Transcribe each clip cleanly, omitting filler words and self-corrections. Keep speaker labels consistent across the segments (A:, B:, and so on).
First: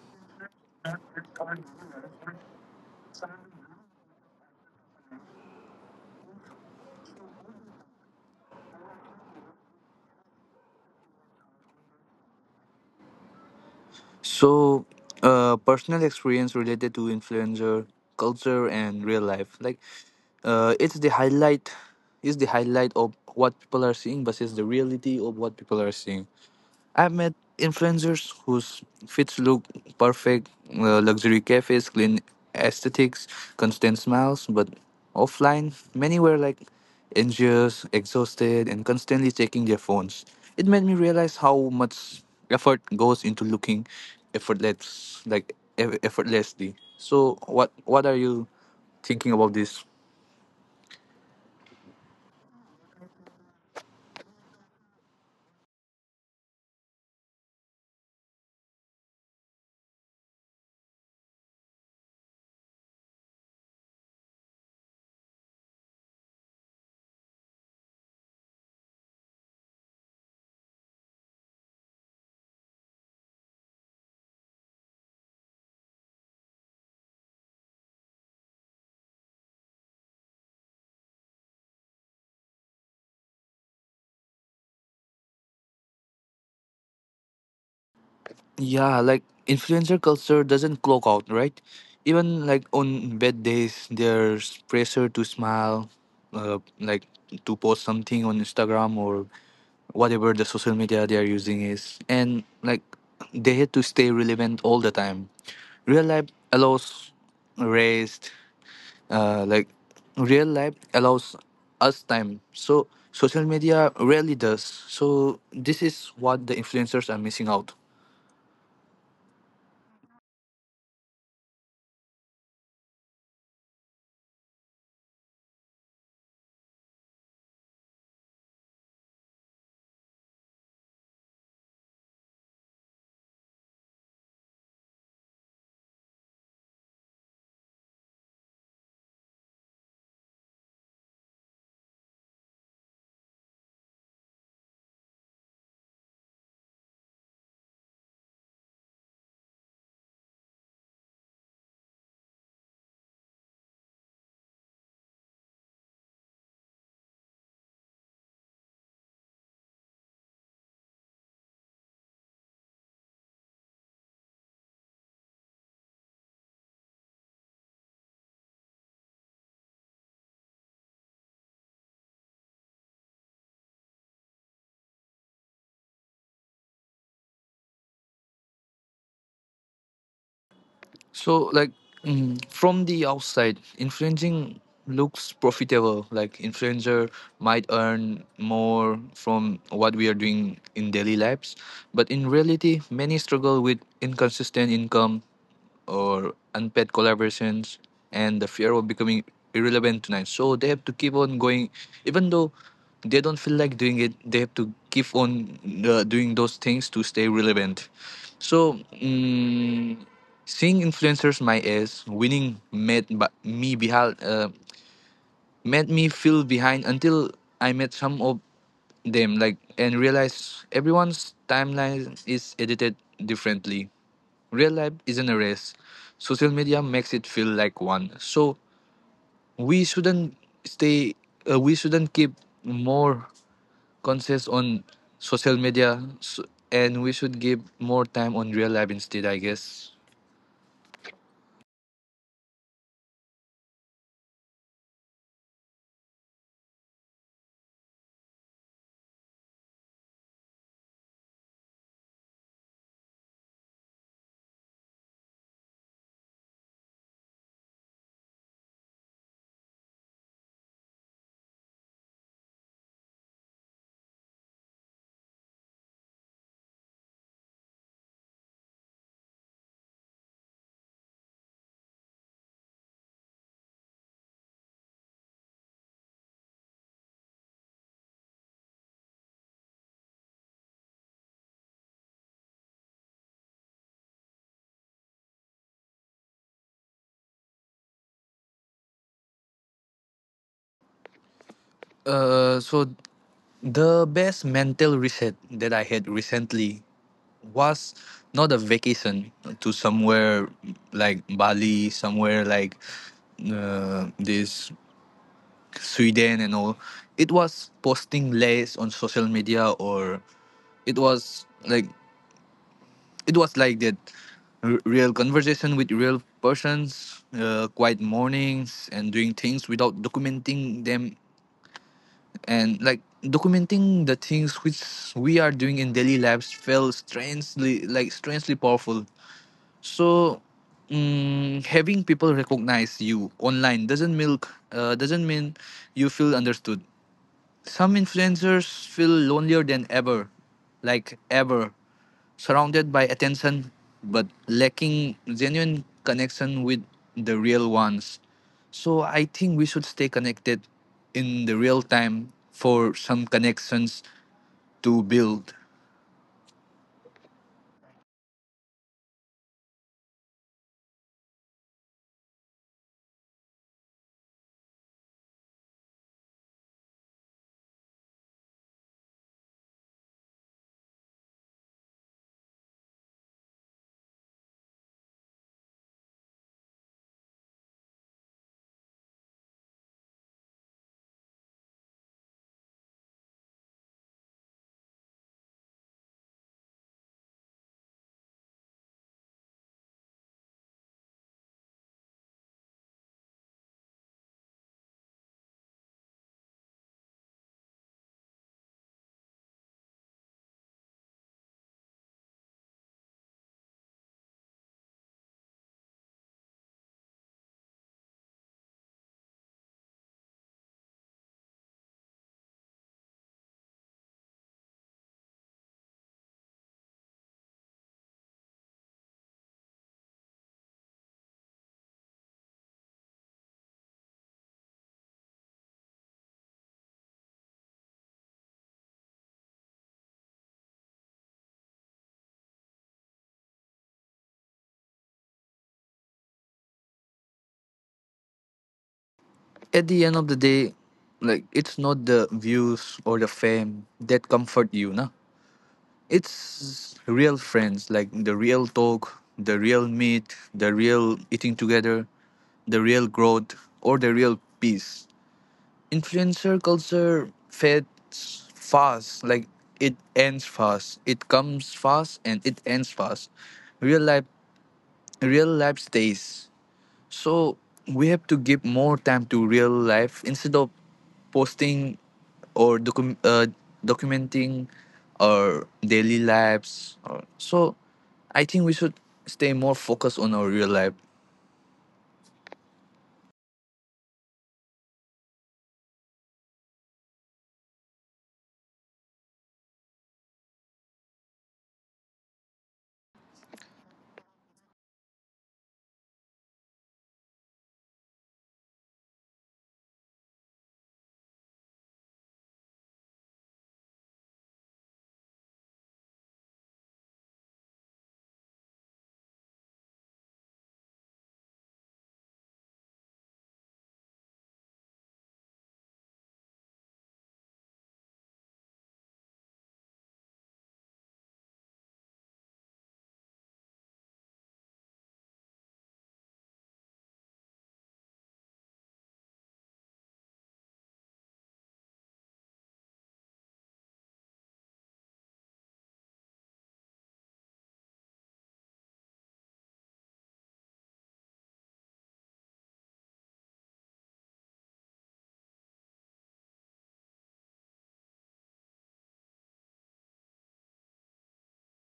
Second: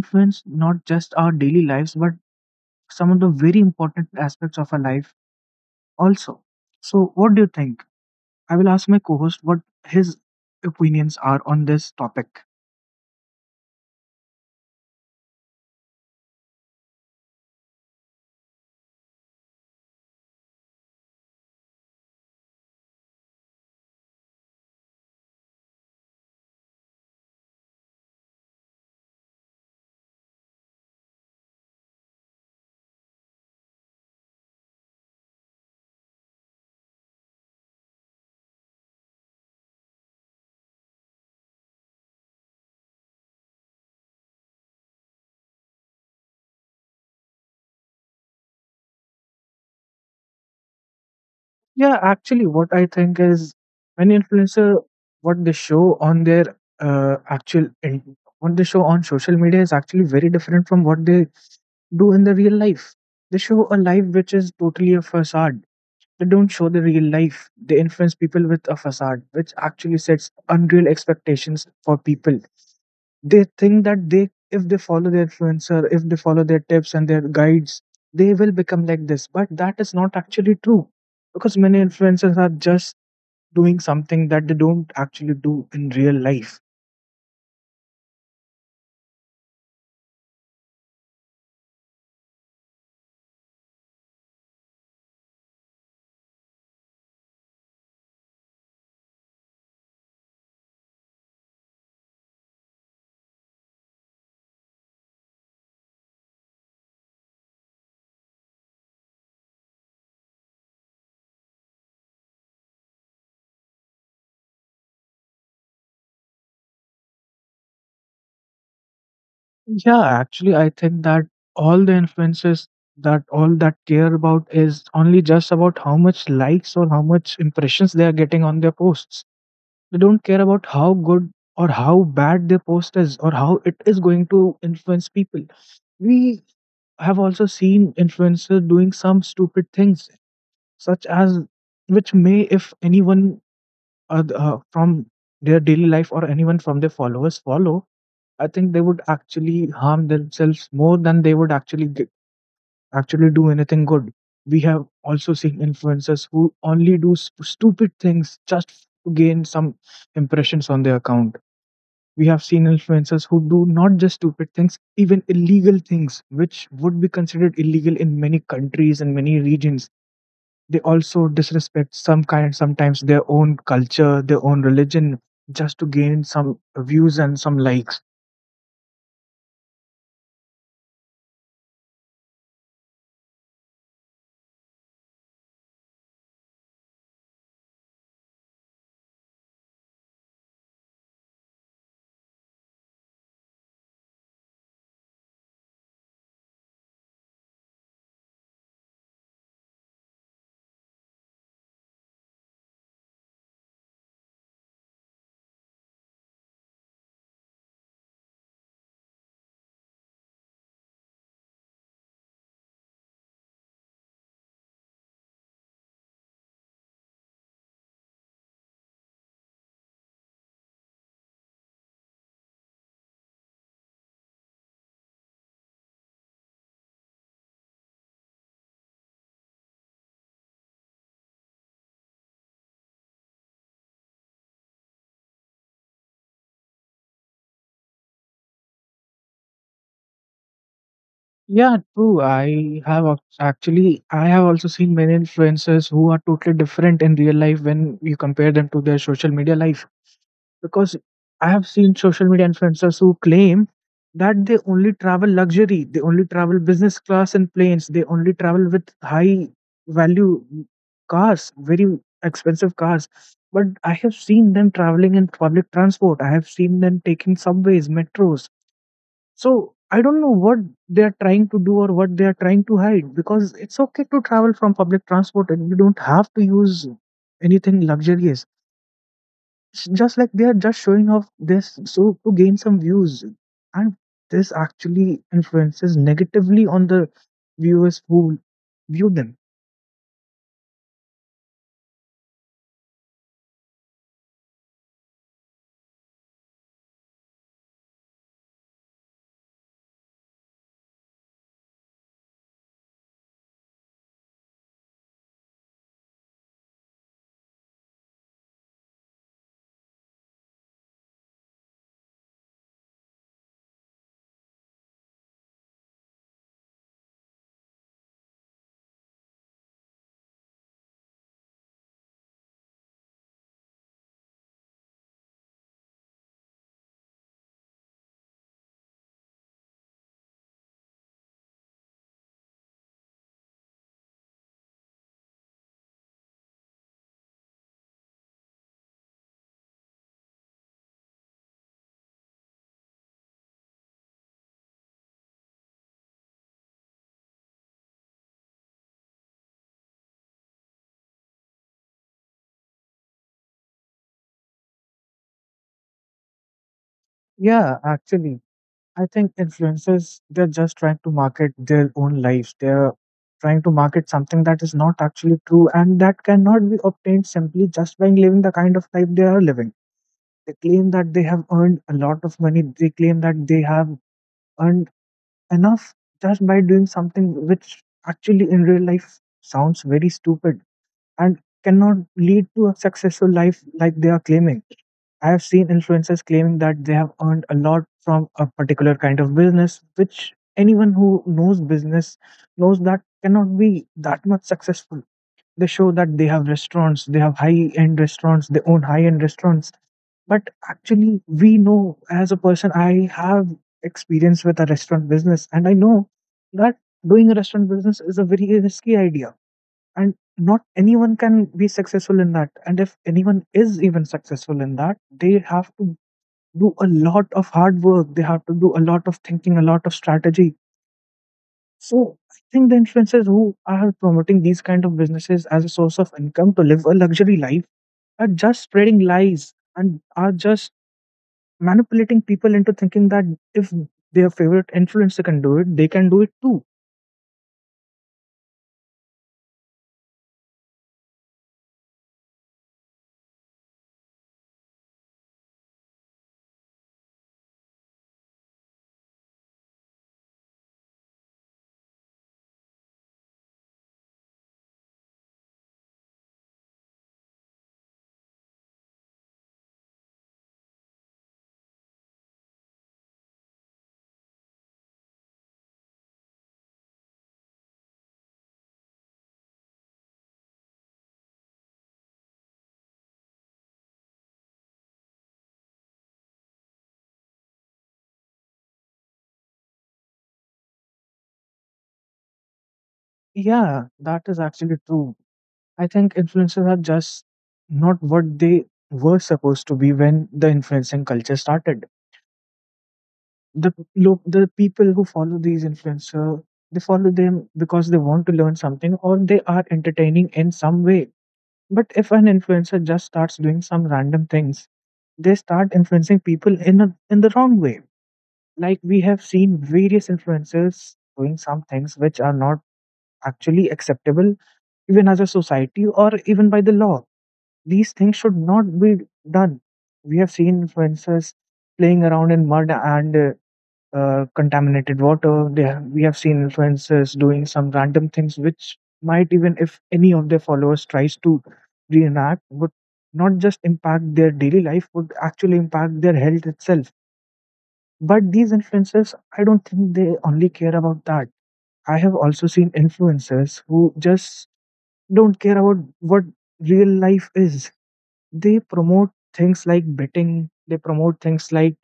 A: influence not just our daily lives but some of the very important aspects of our life also. So, what do you think? I will ask my co host what his opinions are on this topic.
B: So, personal experience related to influencer culture and real life, like, uh, it's the highlight, is the highlight of what people are seeing versus the reality of what people are seeing. I've met influencers whose fits look perfect, luxury cafes, clean aesthetics, constant smiles, but offline, many were like anxious, exhausted, and constantly checking their phones. It made me realize how much effort goes into looking effortless, like effortlessly. So, what are you thinking about this?
A: Yeah, actually, what I think is many influencer what they show on their actual in, what they show on social media is actually very different from what they do in the real life. They show a life which is totally a facade. They don't show the real life. They influence people with a facade, which actually sets unreal expectations for people. They think that they if they follow their tips and their guides, they will become like this, but that is not actually true, because many influencers are just doing something that they don't actually do in real life.
B: Yeah, like influencer culture doesn't clock out, right? Even like on bad days, there's pressure to smile, like to post something on Instagram or whatever the social media they are using is. And like they had to stay relevant all the time. Real life allows rest, like real life allows us time. So social media rarely does. So this is what the influencers are missing out.
A: Yeah, actually, I think that all the influencers, that all that care about is only just about how much likes or how much impressions they are getting on their posts. They don't care about how good or how bad their post is or how it is going to influence people. We I have also seen influencers doing some stupid things, such as, which may, if anyone from their daily life or anyone from their followers follow, I think they would actually harm themselves more than they would actually actually do anything good. We have also seen influencers who only do stupid things just to gain some impressions on their account. We have seen influencers who do not just stupid things, even illegal things, which would be considered illegal in many countries and many regions. They also disrespect some sometimes their own culture, their own religion, just to gain some views and some likes.
B: So, like, from the outside, influencing looks profitable. Like, influencer might earn more from what we are doing in daily lives, but in reality, many struggle with inconsistent income, or unpaid collaborations and the fear of becoming irrelevant tonight. So they have to keep on going, even though they don't feel like doing it. They have to keep on doing those things to stay relevant. So mm seeing influencers my age winning made me feel behind until I met some of them like and realized everyone's timeline is edited differently. Real life isn't a race. Social media makes it feel like one. So we shouldn't stay. We shouldn't keep more conscious on social media, so, and we should give more time on real life instead. I guess.
A: Yeah, true. Actually, I have also seen many influencers who are totally different in real life when you compare them to their social media life, because I have seen social media influencers who claim that they only travel luxury, they only travel business class in planes, they only travel with high value cars, very expensive cars. But I have seen them traveling in public transport, I have seen them taking subways, metros. So I don't know what they are trying to do or what they are trying to hide, because it's okay to travel from public transport and you don't have to use anything luxurious. It's just like they are just showing off this so to gain some views, and this actually influences negatively on the viewers who view them.
B: So the best mental reset that I had recently was not a vacation to somewhere like Bali, somewhere like this Sweden and all, it was posting less on social media or it was like it was like that real conversation with real persons, quiet mornings and doing things without documenting them and like documenting the things which we are doing in daily lives felt strangely powerful. So having people recognize you online doesn't mean you feel understood. Some influencers feel lonelier than ever, like ever, surrounded by attention but lacking genuine connection with the real ones. So I think we should stay connected in the real time for some connections to build.
A: Yeah, actually, I think influencers, they're just trying to market their own lives. They're trying to market something that is not actually true and that cannot be obtained simply just by living the kind of life they are living. They claim that they have earned a lot of money. They claim that they have earned enough just by doing something which actually in real life sounds very stupid, and cannot lead to a successful life like they are claiming. I have seen influencers claiming that they have earned a lot from a particular kind of business, which anyone who knows business knows that cannot be that much successful. They show that they have restaurants, they have high end restaurants, they own high end restaurants. But actually, we know as a person, I have experience with a restaurant business, and I know that doing a restaurant business is a very risky idea, and not anyone can be successful in that. And if anyone is even successful in that, they have to do a lot of hard work, they have to do a lot of thinking, a lot of strategy. So I think the influencers who are promoting these kind of businesses as a source of income to live a luxury life are just spreading lies and are just manipulating people into thinking that if their favorite influencer can do it, they can do it too.
B: At the end of the day, like it's not the views or the fame that comfort you, na? It's real friends, like the real talk, the real meet, the real eating together, the real growth, or the real peace. Influencer culture fades fast, like it ends fast. It comes fast and it ends fast. Real life, real life stays. So we have to give more time to real life instead of posting or documenting our daily lives. Or, so I think we should stay more focused on our real life.
A: Yeah, that is actually true. I think influencers are just not what they were supposed to be when the influencing culture started. The people who follow these influencer, they follow them because they want to learn something or they are entertaining in some way. But if an influencer just starts doing some random things, they start influencing people in the wrong way. Like we have seen various influencers doing some things which are not actually acceptable, even as a society or even by the law. These things should not be done. We have seen influencers playing around in mud and contaminated water. We have seen influencers doing some random things which might, even if any of their followers tries to reenact, would not just impact their daily life, would actually impact their health itself. But these influencers, I don't think they only care about that. I have also seen influencers who just don't care about what real life is. They promote things like betting, they promote things like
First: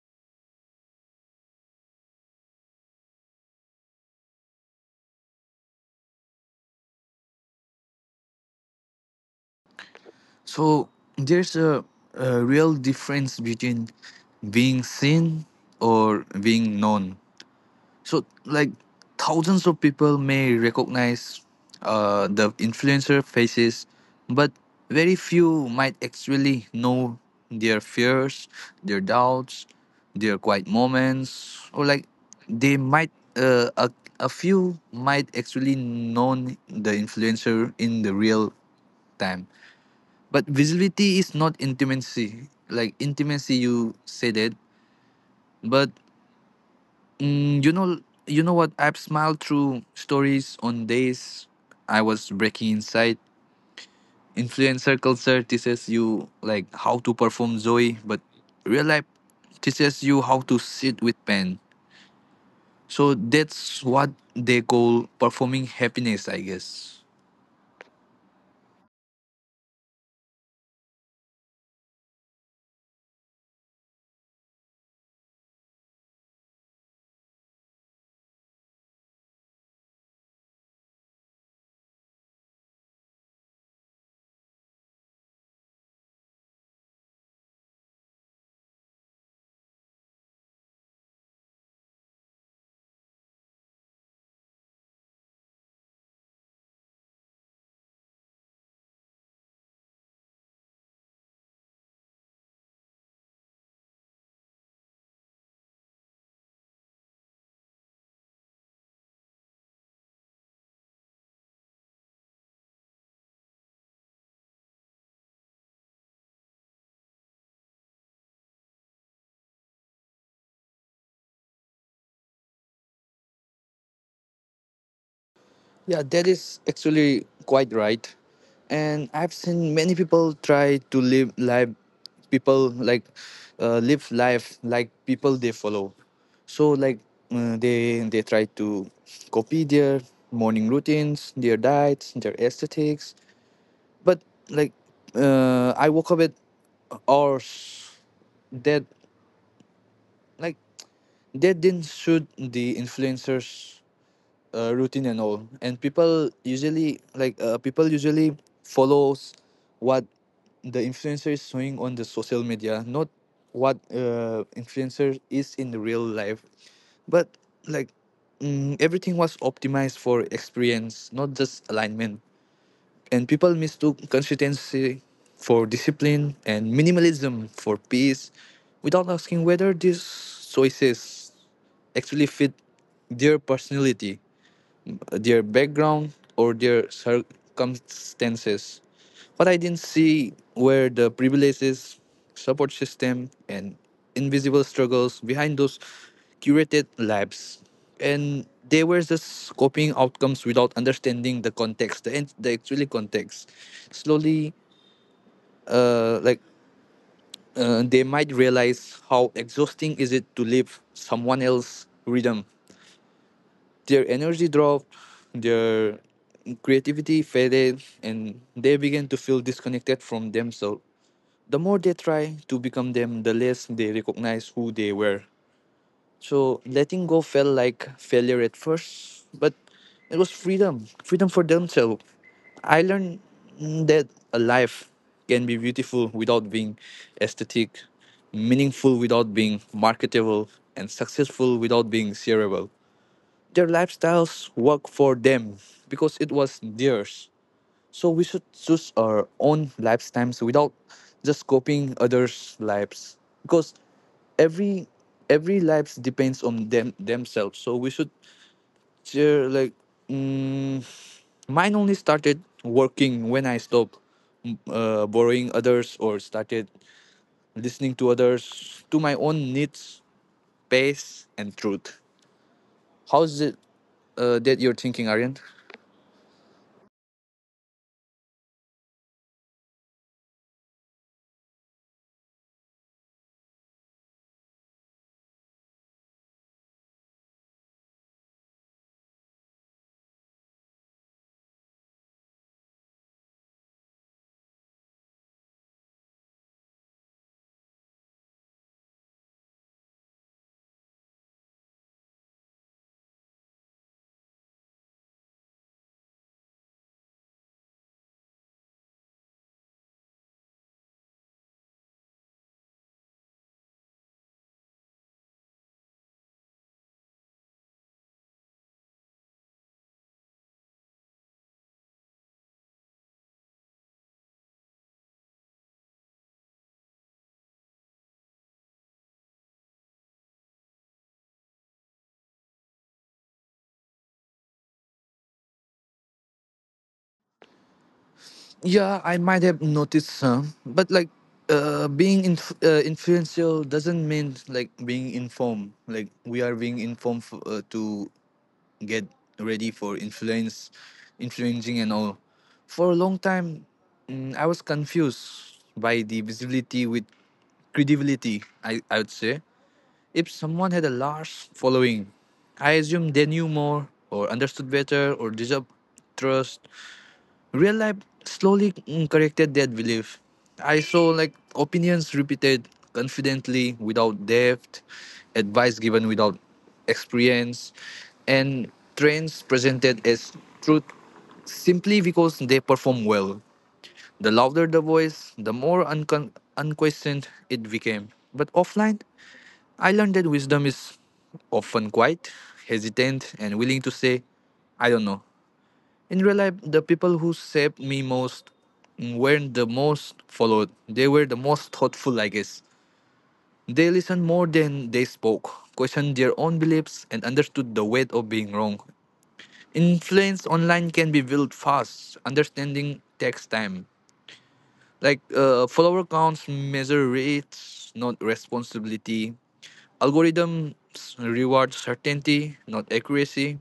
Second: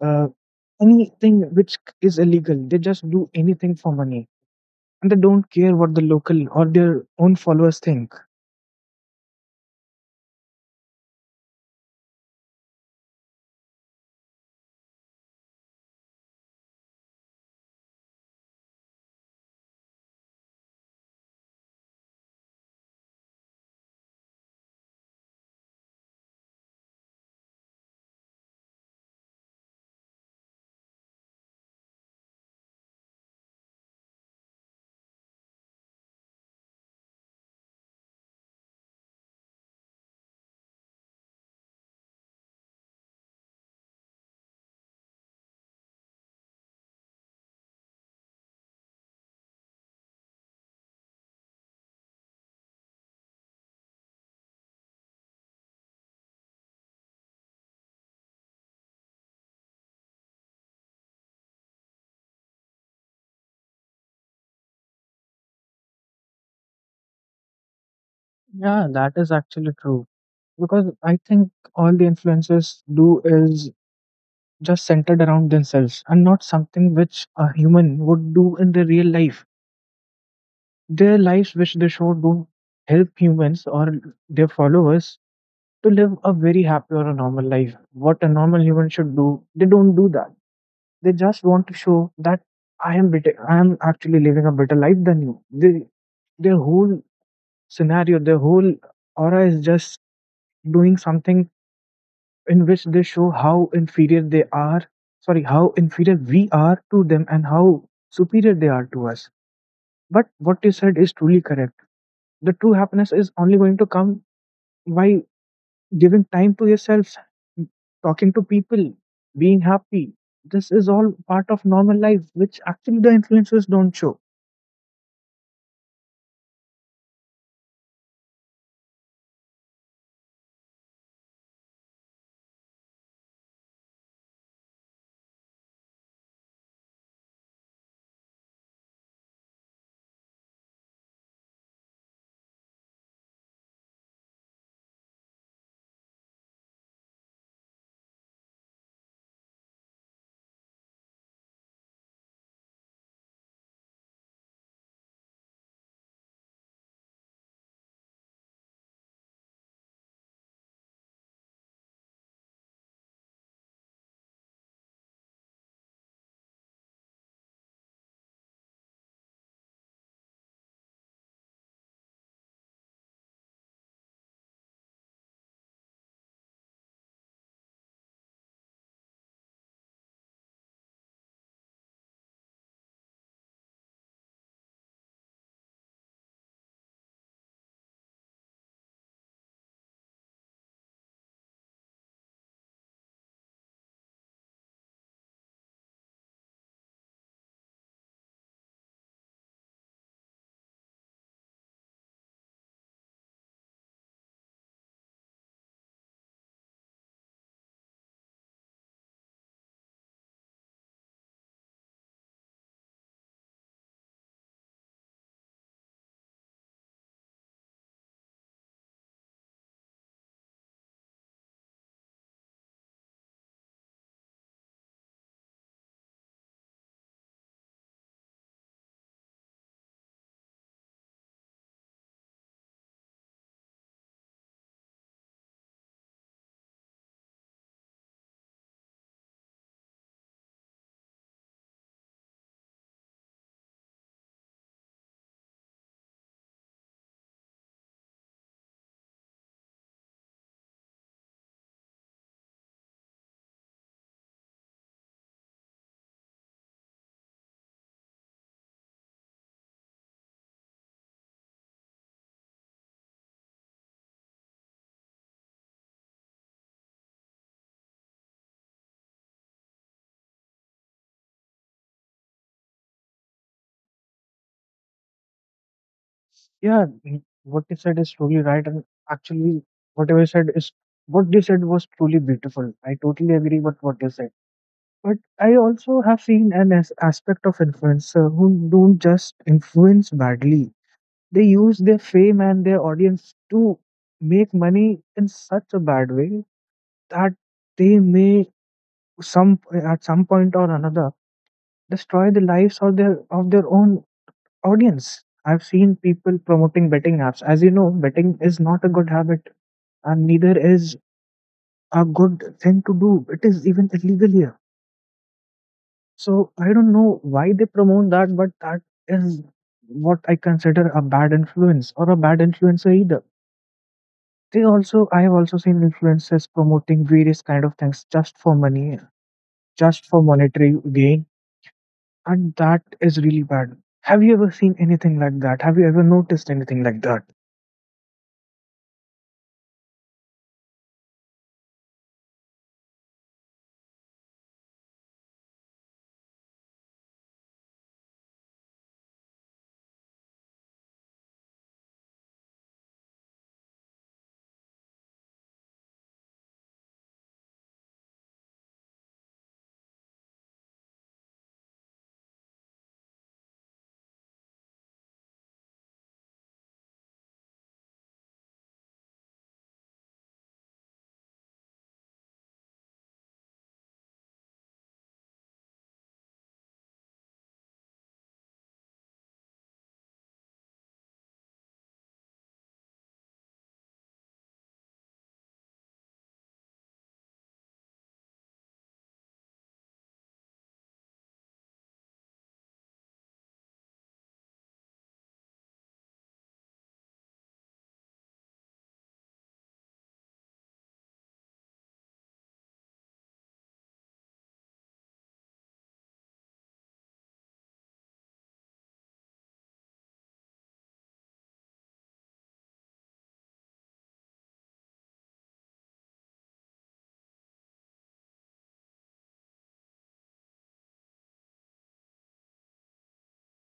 A: uh, anything which is illegal. They just do anything for money. And they don't care what the local or their own followers think.
B: So there's a real difference between being seen or being known. So like thousands of people may recognize the influencer faces, but very few might actually know their fears, their doubts, their quiet moments, or like they might uh, a, a few might actually know the influencer in the real time. But visibility is not intimacy. Like intimacy, you said it, but Mm, you know, you know what? I've smiled through stories on days I was breaking inside. Influencer culture teaches you like how to perform Zoe, but real life teaches you how to sit with pain. So that's what they call performing happiness, I guess.
A: Yeah, that is actually true. Because I think all the influencers do is just centered around themselves, and not something which a human would do in their real life. Their lives, which they show, don't help humans or their followers to live a very happy or a normal life. What a normal human should do, they don't do that. They just want to show that I am better. I am actually living a better life than you. Their whole scenario, their whole aura is just doing something in which they show how inferior they are. Sorry, how inferior we are to them and how superior they are to us. But what you said is truly correct. The true happiness is only going to come by giving time to yourself, talking to people, being happy. This is all part of normal life which actually the influencers don't show.
B: Yeah, that is actually quite right. And I've seen many people try to live life, people like live life like people they follow. So like they try to copy their morning routines, their diets, their aesthetics. But like I woke up at hours that like that didn't suit the influencers routine and all and people usually follows what the influencer is showing on the social media not what influencer is in the real life but like everything was optimized for experience not just alignment and people mistook consistency for discipline and minimalism for peace without asking whether these choices actually fit their personality, their background or their circumstances. What I didn't see were the privileges, support system, and invisible struggles behind those curated lives. And they were just copying outcomes without understanding the actually context. Slowly, uh, like they might realize how exhausting is it to live someone else's rhythm. Their energy dropped, their creativity faded, and they began to feel disconnected from themselves. The more they try to become them, the less they recognize who they were. So letting go felt like failure at first, but it was freedom for themselves. I learned that a life can be beautiful without being aesthetic, meaningful without being marketable, and successful without being shareable. Their lifestyles work for them because it was theirs. So we should choose our own lifestyles without just copying others' lives because every every lives depends on them themselves. So we should share like mm, mine only started working when I stopped borrowing others or started listening to others to my own needs, pace, and truth. How's it that you're thinking, Aryan?
A: What you said is truly right, and actually whatever you said is what you said was truly beautiful. I totally agree with what you said, but I also have seen an aspect of influencer who don't just influence badly. They use their fame and their audience to make money in such a bad way that they may, some at some point or another, destroy the lives of their own audience. I've seen people promoting betting apps. As you know, betting is not a good habit, and neither is a good thing to do. It is even illegal here. So I don't know why they promote that, but that is what I consider a bad influence or a bad influencer either. I have also seen influencers promoting various kind of things just for money, just for monetary gain, and that is really bad. Have you ever seen anything like that? Have you ever noticed anything like that?
B: Yeah, I might have noticed some, but like influential doesn't mean like being informed. Like we are being informed to get ready for influence, influencing and all. For a long time, I was confused by the visibility with credibility. I would say if someone had a large following, I assumed they knew more or understood better or deserved trust. Real life slowly corrected that belief. I saw like opinions repeated confidently without depth, advice given without experience, and trends presented as truth simply because they perform well. The louder the voice, the more unquestioned it became. But offline, I learned that wisdom is often quiet, hesitant, and willing to say, I don't know. In real life, the people who saved me most weren't the most followed. They were the most thoughtful, I guess. They listened more than they spoke, questioned their own beliefs, and understood the weight of being wrong. Influence online can be built fast. Understanding takes time. Like follower counts measure reach, not responsibility. Algorithms reward certainty, not accuracy.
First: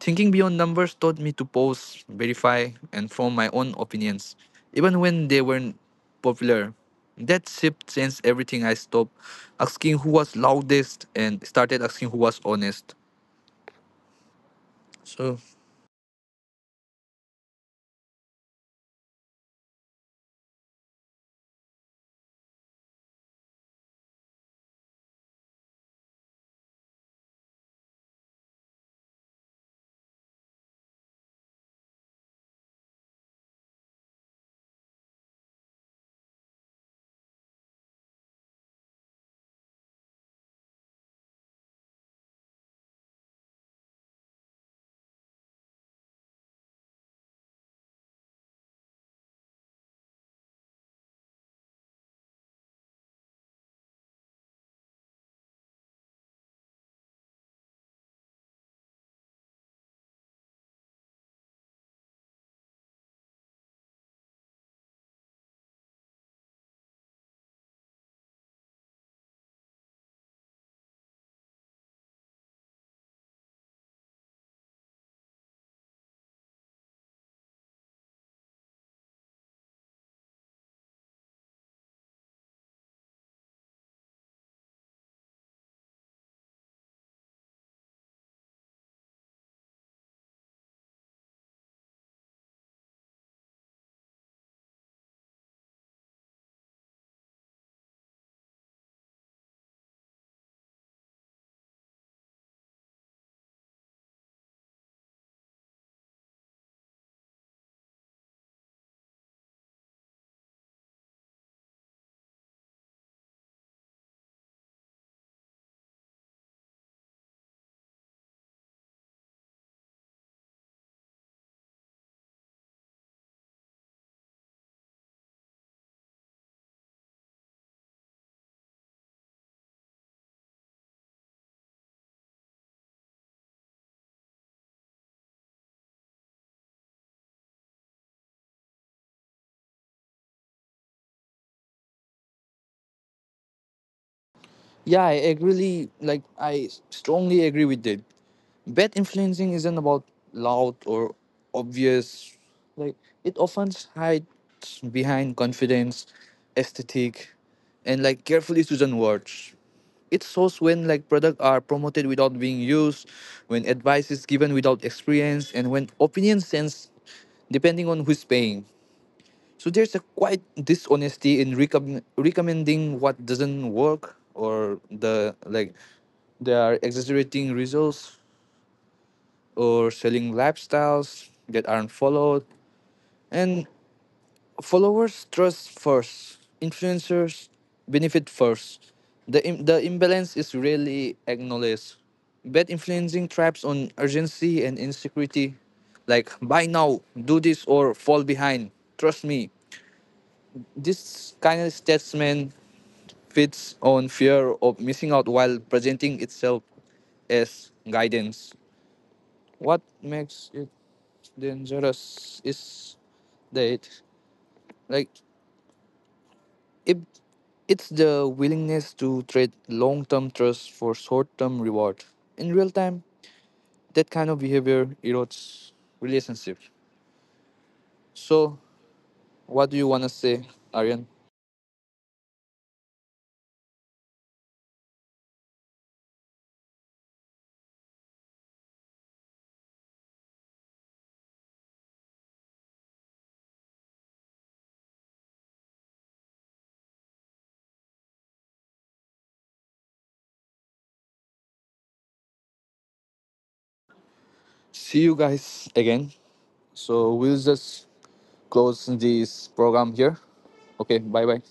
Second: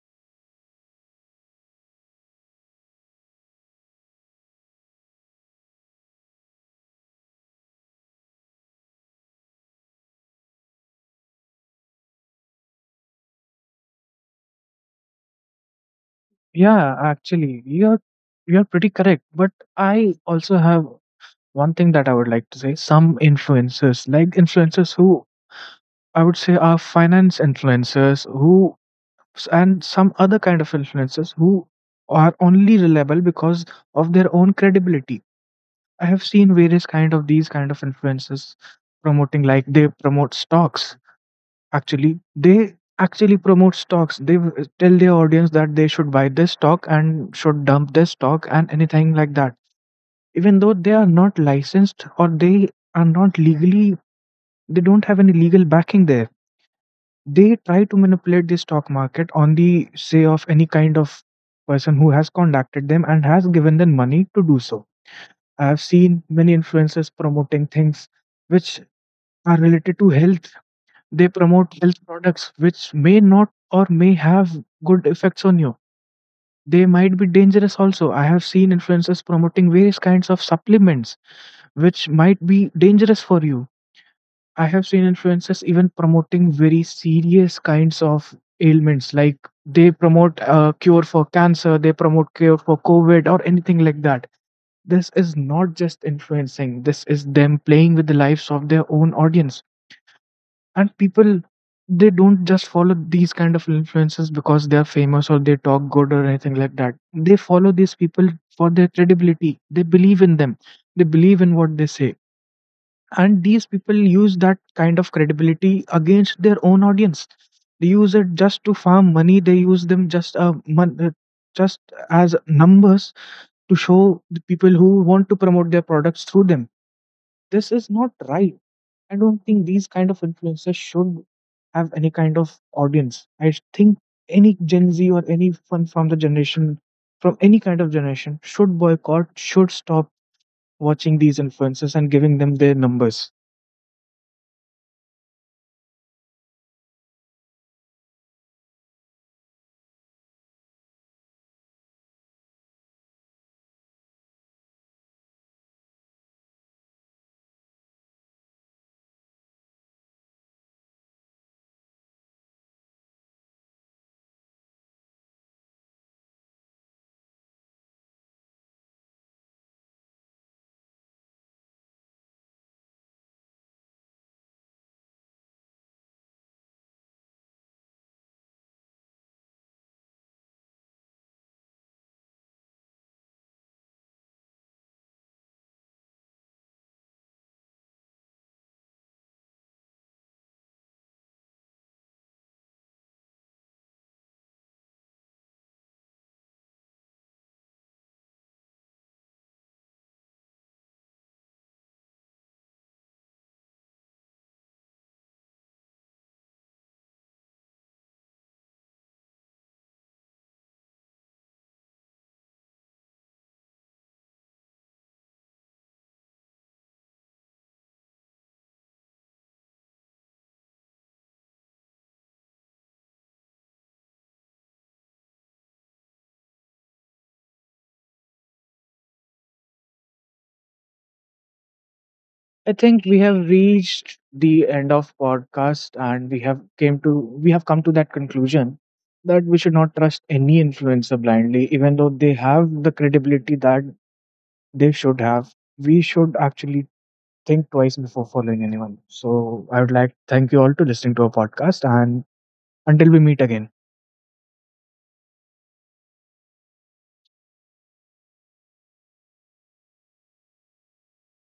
B: Thinking beyond numbers taught me to pause, verify, and form my own opinions, even when they weren't popular. That shift changed everything. I stopped asking who was loudest and started asking who was honest. So
A: Yeah, actually, you're pretty correct. But I also have one thing that I would like to say. Some influencers, like influencers who, I would say, are finance influencers, who and some other kind of influencers who are only reliable because of their own credibility. I have seen various kind of these kind of influences promoting, like they promote stocks. Actually, they actually promote stocks. They tell their audience that they should buy this stock and should dump this stock and anything like that. Even though they are not licensed, or they are not legally, they don't have any legal backing there. They try to manipulate the stock market on the say of any kind of person who has contacted them and has given them money to do so. I've seen many influencers promoting things which are related to health. They promote health products which may not or may have good effects on you. They might be dangerous also. I have seen influencers promoting various kinds of supplements which might be dangerous for you. I have seen influencers even promoting very serious kinds of ailments, like they promote a cure for cancer, they promote cure for COVID, or anything like that. This is not just influencing, this is them playing with the lives of their own audience. And people, they don't just follow these kind of influencers because they are famous or they talk good or anything like that. They follow these people for their credibility, they believe in them, they believe in what they say, and these people use that kind of credibility against their own audience. They use it just to farm money, they use them just as numbers to show the people who want to promote their products through them. This is not right. I don't think these kind of influencers should have any kind of audience. I think any Gen Z or anyone from the generation, from any kind of generation, should boycott, should stop watching these influencers and giving them their numbers.
B: yeah, I agree. Like I strongly agree with that. Bet influencing isn't about loud or obvious. Like it often hides behind confidence, aesthetic, and like carefully chosen words. It shows when like products are promoted without being used, when advice is given without experience, and when opinions sense depending on who's paying. So there's a quite dishonesty in recommending what doesn't work or the like they are exaggerating results or selling lifestyles that aren't followed, and followers trust first, influencers benefit first. The imbalance is rarely acknowledged. Bad influencing traps on urgency and insecurity, like buy now, do this or fall behind, trust me. This kind of statement feeds on fear of missing out while presenting itself as guidance. What makes it dangerous is that, like, if it's the willingness to trade long term trust for short term reward. In real time, that kind of behavior erodes relationships. So, what do you want to say, Aryan?
A: I think we have reached the end of podcast, and we have come to that conclusion that we should not trust any influencer blindly, even though they have the credibility that they should have. We should actually think twice before following anyone. So I would like to thank you all to listening to our podcast, and until we meet again.
B: See you guys again. So, we'll just close this program here. Okay, bye bye.